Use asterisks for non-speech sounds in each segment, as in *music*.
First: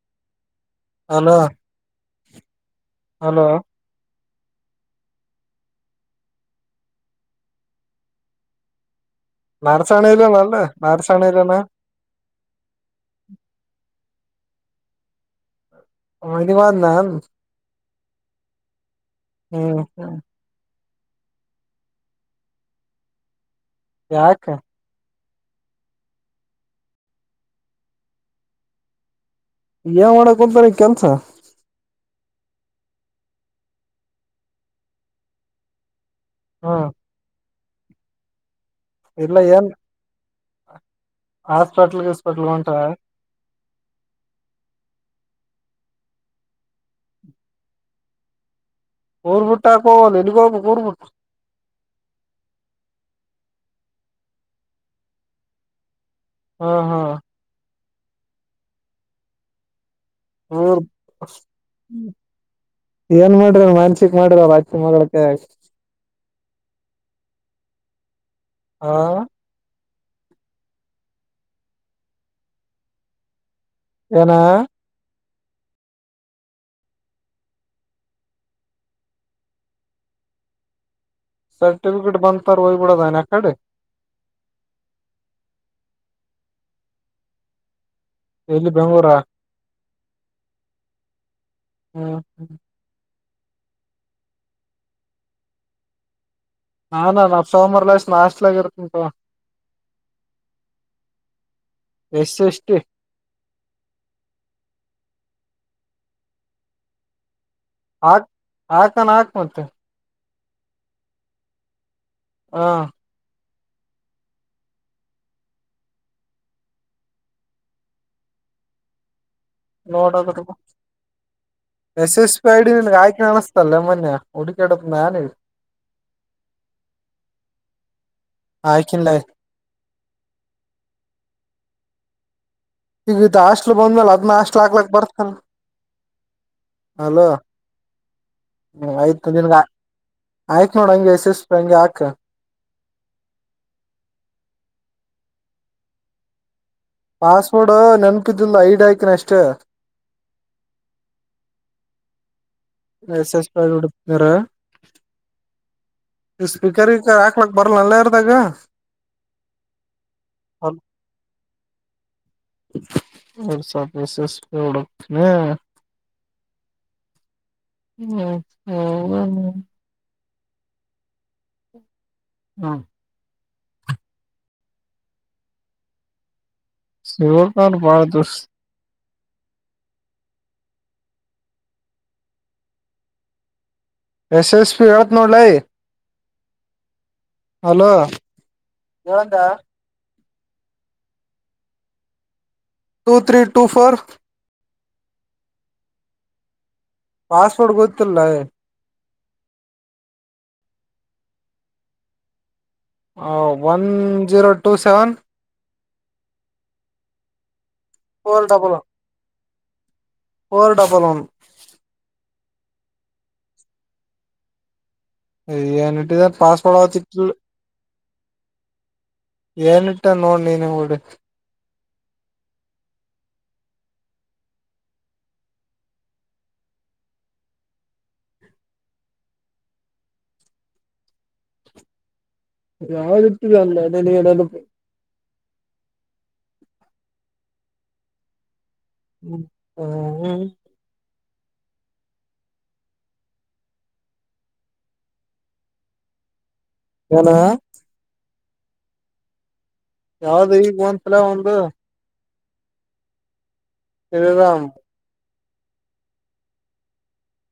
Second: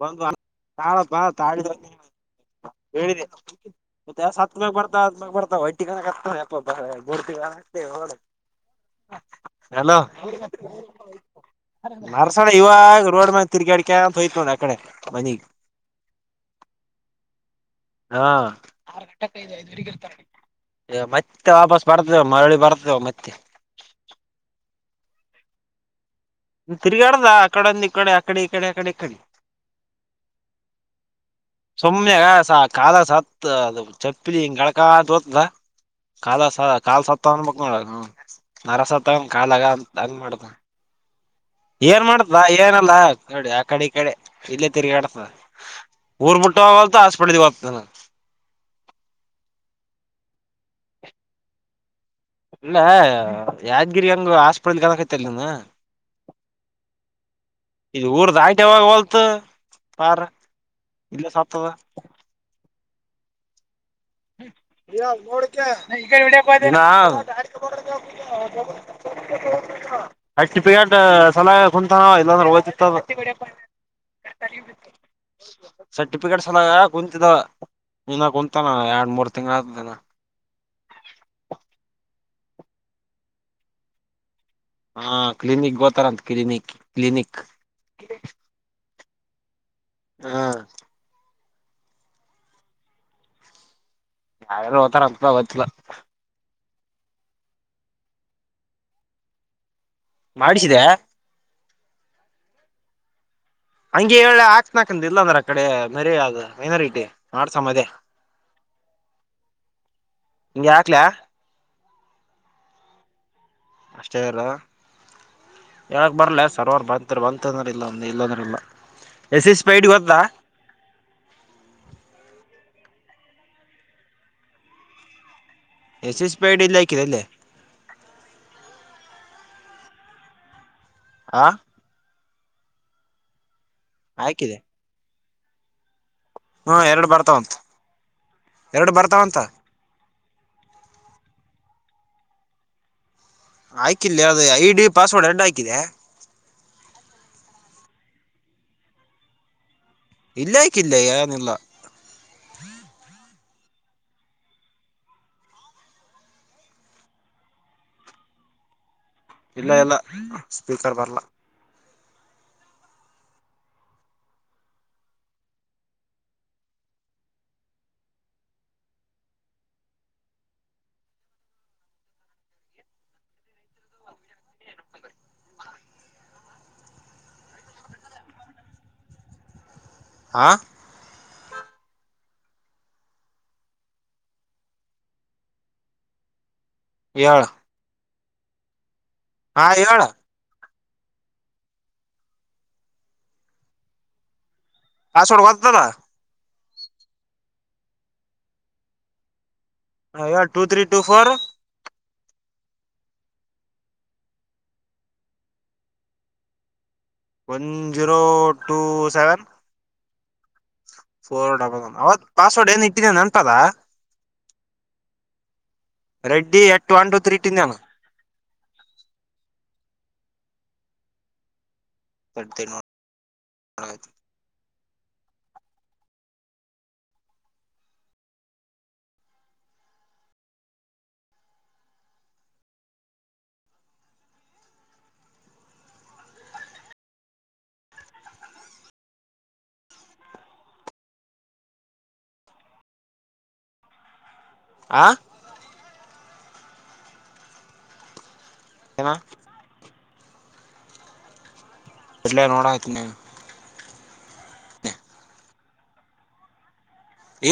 ಬಂದು ನಾಳೆ -ಬಾ ಹಲೋ -ತಾಳಪ್ಪಾ. ಹೇಳಿದೆ ಹಲೋ ನಾ-ಸತ್ತಮಾಗ್ ಬರ್ತಾ ಹಟಾಗ್ಯಾ ಬರ್ತಳಂತ್ತ ಕ ಹಕ್ತಪ್ಪ ಮೂರ್ತಿ- ಕ -ಹಕ್ತಳ ನಾರಸಣಲಿನ ವಲ್ಲೇ ನಾರಸಾಣೆಲಿಣ್ಣ ನರಸಣ ಇವಾಗ ರೋಡ್ ಮಾಗ ತಿರ್ಗಾ ಅಡಿಕ ಅಂತ ಹೋಯ್ತು ಒಂದ ಅಕಡೆ ಮನಿಗ್. ಒನ್ದ್ ಮಾಡ ನನ್ನ ಹಾ -ಆತ ಹ್ಮ್ ಮತ್ತೆ ವಾಪಸ್ ಬರ್ತವ ಮರಳಿ ಬರ್ತೇವ ಮತ್ತೆ *unintelligible* *unintelligible* ಯಕ ತಿರುಗಾಡದ ಅಕಡೆಂದು ಇ ಕಡೆ ಅಕಡೆ ಇಕಡೆ ಅಕಡೆ ಇಕ್ಕಡೆ ಯಾವ ಮಾಡಡಕ್ ಕುಂತರಿ ಕೆಲ್ಸ ಸುಮ್ನೆಗ ಸ ಕಾಲ ಸತ್ ಅದು ಚಪ್ಪಲಿ ಹಿಂಗ ಗಗಳಕಾ ಹೋತದ ಕಾಲ- ಹ್ಮ್ ಕಾ- ಸತ್ತ ಅನ್ಬ ಏನ್ ಮಾಡೋ ಅರಹಸ ತಗೊಂಡು ಇಲ್ಲ ಕಾಲಾಗ ಏನ್ ಅಂತ ಹಂಗ ಮಾಡ್ನ ಹಾಸ್ಪಿಟ್ಲ್ ಏನ್ ಮಾಡತ ಗಿಸ್ಪಿಟ್ಲ್ ಹೊಂಟ ಏನಲ್ಲ ಕಡೆ -ಆ -ಕಡೆ ಈ ಕಡೆ ಇಲ್ಲೇ ತಿರ್ಗಿ ಆಡ್ತಾದ ಊರ್ ಬುಟ್ಟೋ ಹೋಗ್ ಹಾಸ್ಬತದೆ ಊರ್ಬಿಟ್ಟಾಕಬೋದು ಎಲ್ಲೀಗೋಗ್ಬೇಕು. ಇಲ್ಲ ಯಾದ್ಗಿರಿ ಹಂಗ ಹಾಸ್ಪಿಟ್ಲ್ ಹಕೈತಿಲ್ಲ ನೀನು. ಹಾ- ಹಾ ಇದು ಊರ್ ದಾಟ್ ವೊರ್ಲತ್ತು ಪಾರ್ ಊರ್ ಇಲ್ಲ ಸತ್ತದ. ಏನ್ ಮಾಡ್ರಿ ವೈಲ್ಸ್ ಹ -ನೋಡ್ಯಾ ಆ ಸರ್ಟಿಫಿಕೇಟ್ ಸಲಹ ಕುಂತಾನ ಇಲ್ಲಾಂದ್ರೆ ಹೋಗ್ತಿತ್ತ ಏನ ಸರಿ ಸರ್ಟಿಫಿಕೇಟ್ಸ್ ಎಲ ಕುಂತಿದ ಇನ್ನ ಕುಂತಾನ ಎರ ಒ ಮೂರು ತಿಂಗ್ ಆದನ ಸರ್ಟಿಫಿಕೇಟ್ ಬಂತಾರ ಒಯಬೂಡದನ ಅಕ್ಕಡೆ ಹಾ ಕ್ಲಿನಿಕ್ ಗೋತಾರಂತ ಕ್ಲಿನಿಕ್ ಕ್ಲಿನಿಕ್ *unintelligible* ಇಲ್ಲಿ ಬೆಂಗ್ಳೂರಾ ಹಾ ಹ್ಮ ಹ ಯಾರಾರು ಓತಾರ ಅಂತ ಗೊತ್ತಿಲ್ಲ ಹಾ ನ ನಾ ಸೋಮವಾರ ಲಸ್ ನಾಸ್ಲಗರ್ತ ಉಂಟ ಮಾಡಿಸಿದೆ ಎಸ್ ಎಷ್ಟಟಿ ಹಂಗಗೆ ಹೇಳ ಹಾಕ್ತನ ಹಾಕಂದ ಇಲ್ಲ ಅಂದ್ರೆ ಆ ಕಡೆ ಮರರೆ ಅ ಮೈನಾರಿಟಿ ಮಾಡ್ಸಮದೇ ಹಾಕ್ ಹಾಕಾನ ಹಾಕ್ ಮತ್ತೆ ನೀ ಯಾಕ್ಲ ಹಾ ಅಷ್ಟೇ ಅಲ್ಲ ಹೇಳಕ್ ಬರಲ ಸರ್ವರ್ ಬಂತರು ಬಂತಂದರು ಇಲ್ಲ ಒಂದು ಇಲ್ಲಂದ್ರ ಇಲ್ಲ ಎಸ್ ಎಸ್ ಪೈಡ್ ನೋ ಗೊತ್ತಾ ಎಸ್ ಎಸ್ ಐ ಹಡಿನ್ಗ್ ಆಯ್ಕೆ ಅನಸ್ತಲ್ಲೆ ಮೊೆ ಹುಡುಕಾಡತ್ ನಾನ *inaudible* ಎಸ್ ಎಸ್ ಪಿ ಐಡಿ ಇಲ್ಲಕ್ಕರಲ್ಲೇ ಆಯ್ಕಿಲ್ಲ ಆಾ ಈಗ ಇದಾಸ್ಟ್ಲು ಬಂದ್ಮೇಲ್ ಅದ್ ಹಾಕಿದೆ ನಾಸ್ಲ್ ಆಾಕ್ಲಕ್ ಬರ್ತಲ್ ಹ್ಮ ಎರಡು ಬರ್ತಾವ ಉಂತ ಹ್ಮ್ ಆಯ್ತುನ್ಗ ಆಯ್ತ್ ನೋಡ ಹಂಗೆ ಎಸ ಎಷ್ಟ ಪಂಗಾಕ್ ಆಯ್ಕಿಲ್ಲ ಅದು ಐ ಡಿ ಪಾಸ್ವರ್ಡ್ ಎರಡು ಆಾಕಿದೆ ಪಾಸ್ವರ್ಡ್ ನೆನಪಿದಲ್ ಐಡಿ ಆಾಕನ ಅಷ್ಟೇ ಇಲ್ಲಕ್ಕ ಇಲ್ಲ ಏನಿಲ್ಲ ಎಸ ಎಸ್ ಪಡುರ ಸ್ಪೀಕರ್ಗ ಹಾಕ್ಲಾಕ್ ಬರಲಲ್ಲ ಇರ್ದಾಗ ಇಲ್ಲ ಇಲ್ಲ ಸ್ಪೀಕರ್ ಬರ್ಲ ಸಪೆ ಶೇಷ ರ ಹ ಹ್ಮ ಹೌ ಹ್ಮ ಶಿವಕ ಭಾರದುಷ ಆ ಎಸ್ ಎಸ್ ಪಿ ಹೇಳ್ತ್ ನೋಡಲೈ ಹೇಳ ಹಲೋ ಹಾ ಹೇಳ ಟೂ ತ್ರರಿ ಟೂ ಫೋರ್ ಹ ಸೋಡ್ ವದತದ ಪಾಸ್ವರ್ಡ್ ಗೊತ್ತಲ್ಲ ಹಯ ಟು ತ್ರೀ ಟೂ ಫೋರ್ ಹ one zero two seven zero four double two one seven four double one four double one ಹದು ಪಾಸ್ವರ್ಡ್ ಏನ್ ಇಟ್ಟಿದೇ ಅೆನ್ಪದಾ ಏನಿಟ್ಟಿದೆ Reddy password at one two ಅವತ್ತಿಟ್ಟ ತ್ರೀ ಟಿಂದಾನ ಏನ ಇಟ್ಟ ನೋಡ್ ನೀ ನೀ ಡಿ ಡ್ *unintelligible* ಯಾವ ವಿಟ್ಟಿಲ್ಲ *unintelligible* ಹ್ಮ ಹ್ಮ ಹ್ಮ್ ಆ ಏನ ಕ ಯಾವ್ದ ಈಗ ಒಂದ್ಸಲ ಒಂದು ಇಡ್ಲೆ ನೋಡ್ತ ನೀ ಇದಾಮ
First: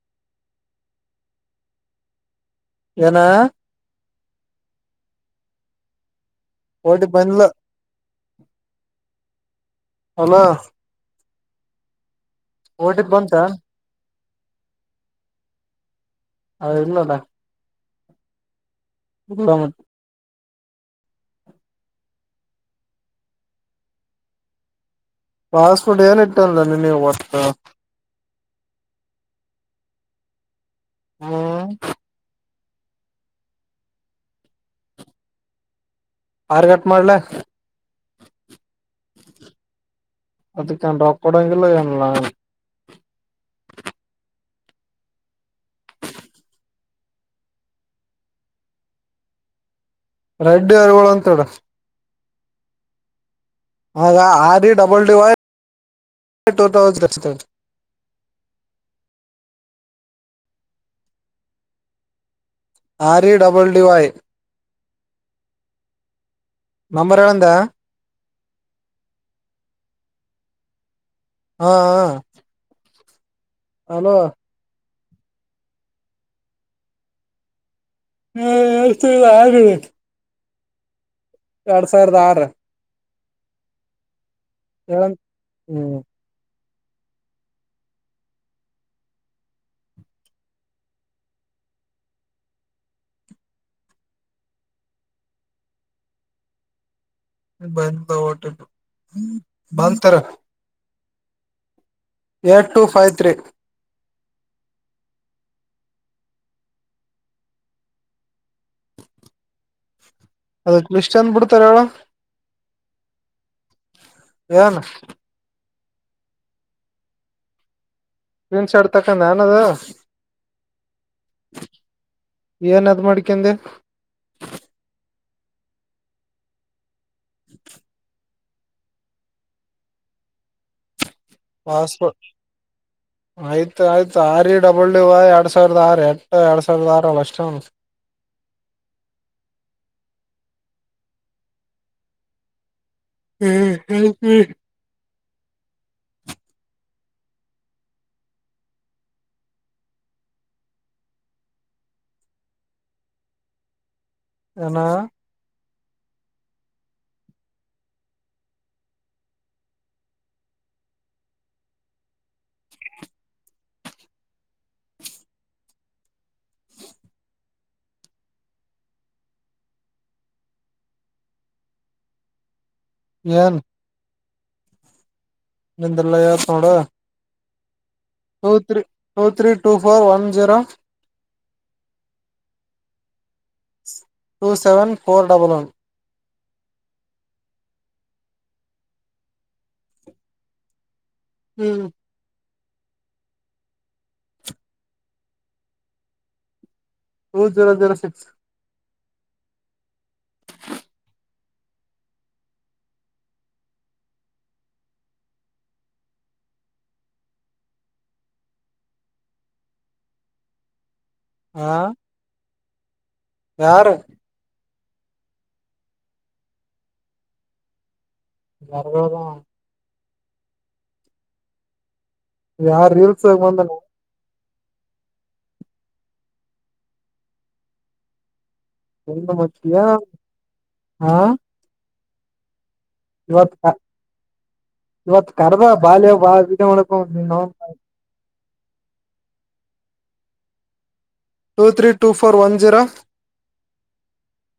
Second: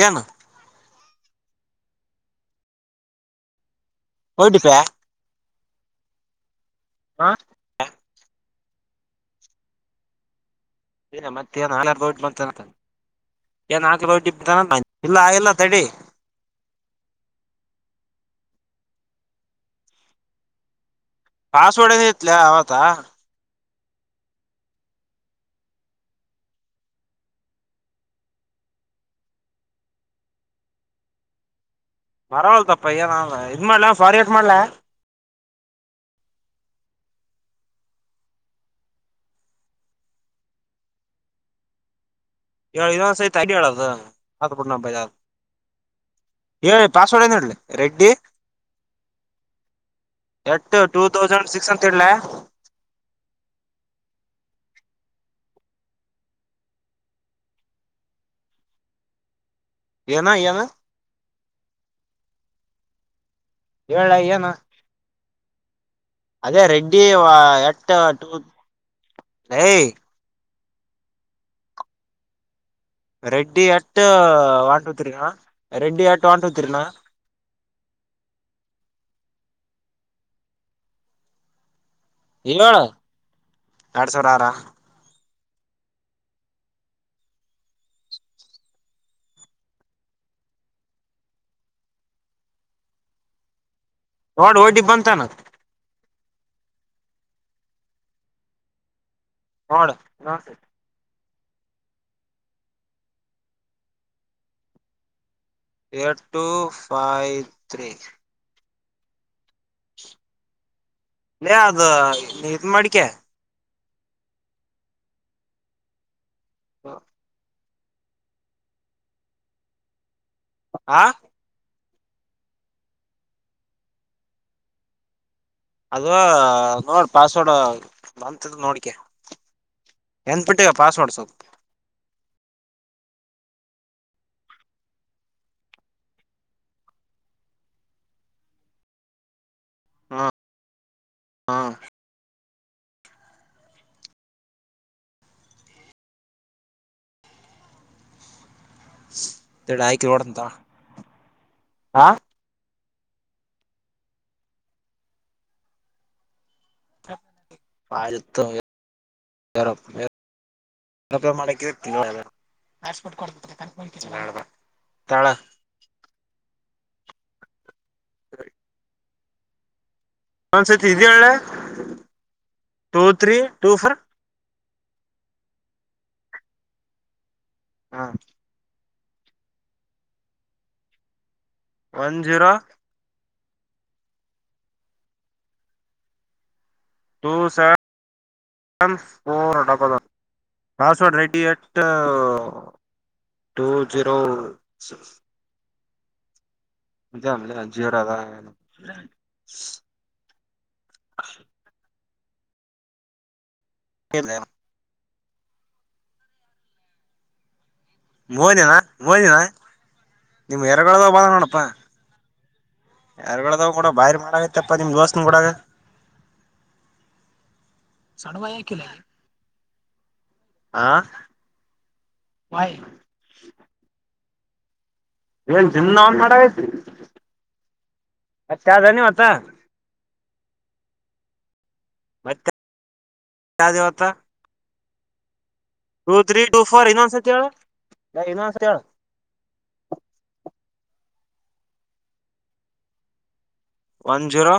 ಏನು ಏನ ಒ ಟಿ ಪಿ ಯಾ ಒ ಟಿ ಪಿ ಬಂದಿಲ್ಲ ಹಲೋ ಏ ಮತ್ತೆನ್ ನಲ್ಕೂ ಓಟಿ ಬಂತ ಬ ನಾಲ್ಕು ಬ ಇಲ್ಲ ಆಗಿಲ್ಲ ತಡಿ ಅ ಇಲ್ಲದಾ *unintelligible* ಪಾಸವರ್ಡ್ ಇಲ ಹತ ಪಾಸ್ವರ್ಡ್ ಏನ್ ಇಟ್ಟಾನಲ್ಲ ನೀ ನೀವು ಹೊತ್ತ ಹ್ಮ್ ಪರವವಾಗಿಲು ತಪ್ಪ ಪಯ್ಯದ ಇದು ಮಾಡಲ ಫರ್ಗೆಟ್ ಮಾಡಲ್ಲ ಫರ್ಗಟ್ ಮಾಡ್ಲ ಅದಕ್ಕೊ ಕೊಡಂಗಲ್ಲಏಲ್ಲ ಏನೋ ಸೇತ ಅಡಿ ಎಳ ಆಯ್ತು ಬಿಡು ಬಿಜ ಹ ಪಾಸ್ವಡ್ ಏಲ್ಲ ರೆಡ್ಡಿ ಎಟ್ ರೆಡ್ಡಿ ಟೂ ಅರಿಗಳು ಅಂತೇಳ ತೌಸಂಡ್ ಸಿಕ್ಸ್ ಅಂತ ಇಡ್ಲ ಹ R D double D Y ಟ ತೌಸ್ ರ *inaudible* ಏನ ಏನು ಆರಿ ಡಾಬ್ಲೆವು ಆಯ್ ಹೇಳ ಏನ ಅದೇ ರೆಡ್ಡಿ ಎಟ್ ಹೆ ಹಾ ಹ ready at one two three Reddy at one two three ನಾ ಹ ಎತ *unintelligible* ಎರಡ್ ಸಾವಿರದ ಆರು ಹೇಳ ಎರಡ್ ಸಾವಿರ ಆರ ಇವಂ ಹ್ಮ್ ಹೋಡ್ ಓಟಿಪಿಬಂದಂತಾನ ಬಧ ೋಟ್ಟು *unintelligible* ಹ್ಮ್ ಇಡು at two five three at two five three *inaudible* ಅದು ಲಿಸ್ಟ್ ಅಂದ್ ಇ ಬಿಡ್ತಾರ ಅದು ಇತ್ ಮಾಡಿಕೆ ಯನು ಹಾ ಕ್ರಿನ್ ಶರ್ಟ್ ತಕಂದ ಏನದು ಆ ಏನ್ ಅದ್ ಮಾಡಕಂದೆ ಅದ ನೋಡಿ ಪಾಸ್ವರ್ಡ್ ಬ ನೋಡಿಕ ಎನ್ ಬಿಟ್ಟ ಈಗ ಪಾಸ್ವರ್ಡ್ ಸವಲ್ ಹಾಸ್ಪ ಆಯ್ತು ಆಯ್ತು ಆರಿ ಡಬಲ್ಯೂ ವ ಎರಡ್ ಸಾವಿರದ ಆರು ಎಟ ಎರಡ್ ಸಾವಿರದ ಆರು ಅಷ್ಟೇ ಹ್ಮ ಹ್ಮ ಹ್ಮ್ ಹ್ಮ್ ಹ್ಮ್ ತ ಢಾಯ ಕೋಡ ಅಂತ ಹಾ ಇ ಆಯತರ ತಗೋ ಆ ಆಯ್ತು ತಳ ಹ ಒಂದ್ಸತಿ ಇದ ಒಳ್ಳೆ ಟೂ ತ್ರೀ ಟೂ ಫೋರ್ ನಂದ್ರಲ್ಲ ಯಾರ ನೂಡ ಹಾ two three two three two four one zero one zero two seven four double one ಟ ಸ four double ready at two zero ಮ ಟೂ ಮ ಜೀರೋ ಜೀರೋ ಜವರದ ಸಿಕ್ಸ್ ಹೇಳದ ಮೋನಿನ ಮೋನಿನ ನಿಮ್ ಎರಗದ ಬಳ ನೋಡಪ್ಪಾ ಹಾ ಯಾರ್ಗಳದಾವ ಕಡ ಯಾರು ಬಾರಿ ಮಾಡಗತ್ತ ಪ್ಪಮಗೆ ದಸ್ನ ಕೂಡ ಸಡುವ ಯಾಕಿಲ್ಲ ಆ ಯಾರ ರೀಲ್ಸ್ ಬಂದ ಎ ಜ ನ ಮಾಡ ಮ ಹಾ ಇವತ್ ಮತ್ಯಾದವತ ಇವತ್ ಕರ್ದ ಬಾಲ್ಯ ಬಾ ಮಾಡಕ ಕತ್ತ two three two four one zero one zero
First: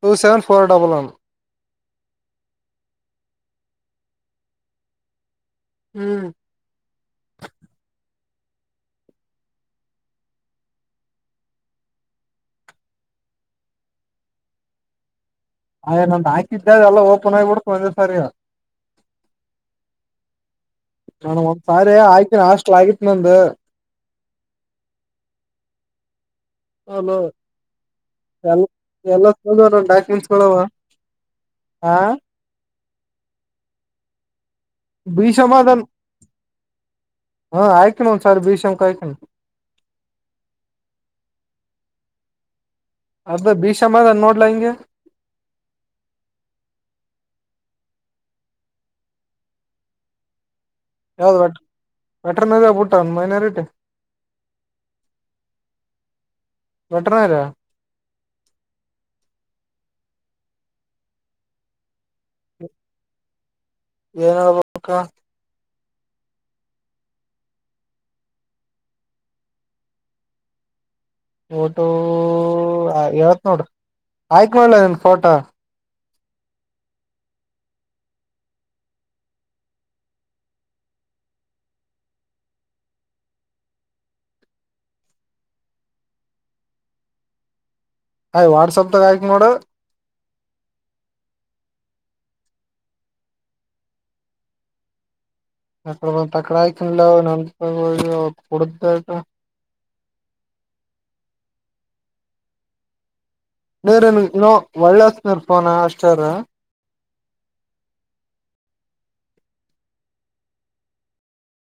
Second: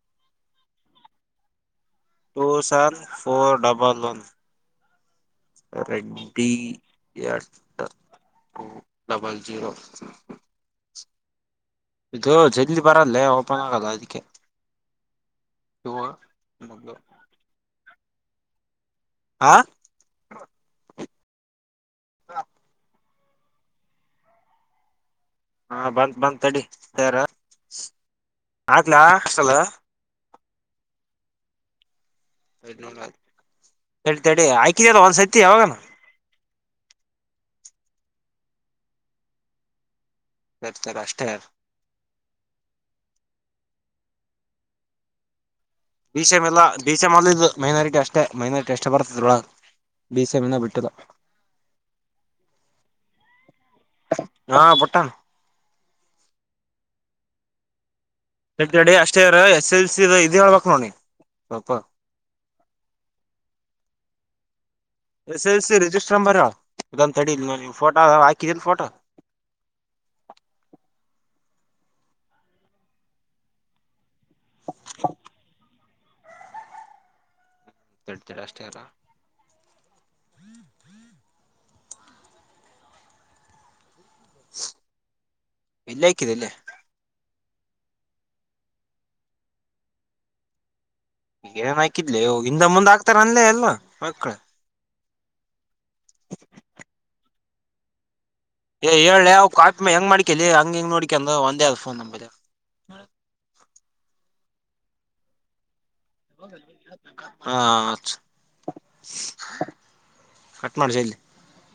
two seven four double one two seven four double one. ಹ್ಮ್ ರೆಡ್ಡಿ ಎಟ್ಟ ಟೂ ಡಬಲ್ ಜೀರೋ ಇದು ಜಲ್ ಬರಲ್ಲೇ ಓಪನ್ ಆಗಲ್ಲ ಅದಕ್ಕೆ ಆ ಇವು ನ ಹಾಕಿದ್ದೆ ಅ ಎಲ್ಲ ಓಪನ್ ಆಗಿಬಿಡ್ತು ಒಂದೆ ಸರಿ ಆ ನಾನು ಒಂದ್ಸಾರಿ ಆಯ್ತಿನ ಹಾಸ್ಟ್ಲ್ ಆಗಿತಿ ನಂದು ಹಾ ಬಂದ ಬಂದ ತಡಿ ತಾರ ಎ ಎಲ್ಲ ತ ಡಾಕ್ಯುಮೆಂಟ್ಸ್ ಹ ತಡಿ ಆಕಿದದ ಒಂದ್ ಸತಿ ಯಾವಾಗಾನ ಭೀಷಮದನ್ ಹಾ ಆಯ್ಕಣ ಒಂದ್ ಸಾರಿ ಭೀಷಂಕ ಆಯ್ಕಣ ರಪ್ತಾರಾಷ್ಟಟಾರ ಅದ ಭೀಷಮ ಅದನ್ ನೋಡ್ಲಾ ಹಂಗೆ ಬೀ ಸಿ ಎಂ ಅಲ್ಲ ಬೀ ಸಿ ಎಂ ಅಲ್ಲ ಇದು ಮೈನಾರಿಟಿ ಅಷ್ಟೇ ಮೈನಾರಿಟಿ ಅಷ್ಟೇ ಬರ್ತದ್ರೊಳಗೆ ಬೀ ಸಿ ಎಂ ಎ ಬಿಟ್ ಯಾವ್ದ ವೆಟ್ ವೆಟರ್ನರಿಬುಟ್ಟಾನ್ ಮೈನಾರಿಟಿ ಹಾ ಬುಟ್ಟಾನ್ ವೆಟರ್ನರಿಯಾ ಡಿಕೆಡಿ ಅಷ್ಟೇ ಇರ ಎಸ್ ಎಲ್ ಸಿ ದ ಇದ ಹೇಳ್ಬಕ್ ನೋಡಿ ಸ್ವಲ್ಪ ಏನ ಹೇಳ್ಬಕ್ S L C register number ಇದೊಂದ ತಡಿ ಫೋಟೋ ಹಾಕಿದೀಲ್ ಫೋಟೋ *inaudible* ಫೋಟೋ ಹೇಳ್ತ್ನ ನೋಡ್ ಆಯ್ಕ್ ನೋಡ್ಲೇ ನಿನ್ಗ ಫೋಟೋ ತಡಿ ತಡಿ ಅಷ್ಟೇ ‌ಇರ ಇಲ್ಲೇ ಆಕಿದೆಲ್ಲೇ ಹೈ ವಾಟ್ಸಾಪ್ದಾಗ ಹಾಕ್ನೋಡು ಈಗೇನ್ ಹಾಕಿದ್ಲಿ ಹಿಂದ ಮುಂದ್ ಆಕ್ತಾರ ಅನ್ಲ ಎಲ್ಲ ಮಕ್ಕ್ಳ *unintelligible* ಏ ಹೇಳ್ಲೇ ಅವ ಕಾ ಹೆಂಗ್ ಮಾಡಿಕೆಲ್ಲೆ ಹಂಗ ಹಿಂಗ್ ನೋಡಿಕೆಂದ್ ಒಂದೇ ಅದ ಫೋನ್ ನಂಬಲ್ಲೀ ಇ *unintelligible* *unintelligible* ಹಾ ಹಚ್ ಕಟ್ ಮಾಡ ಜಲ್ದಿ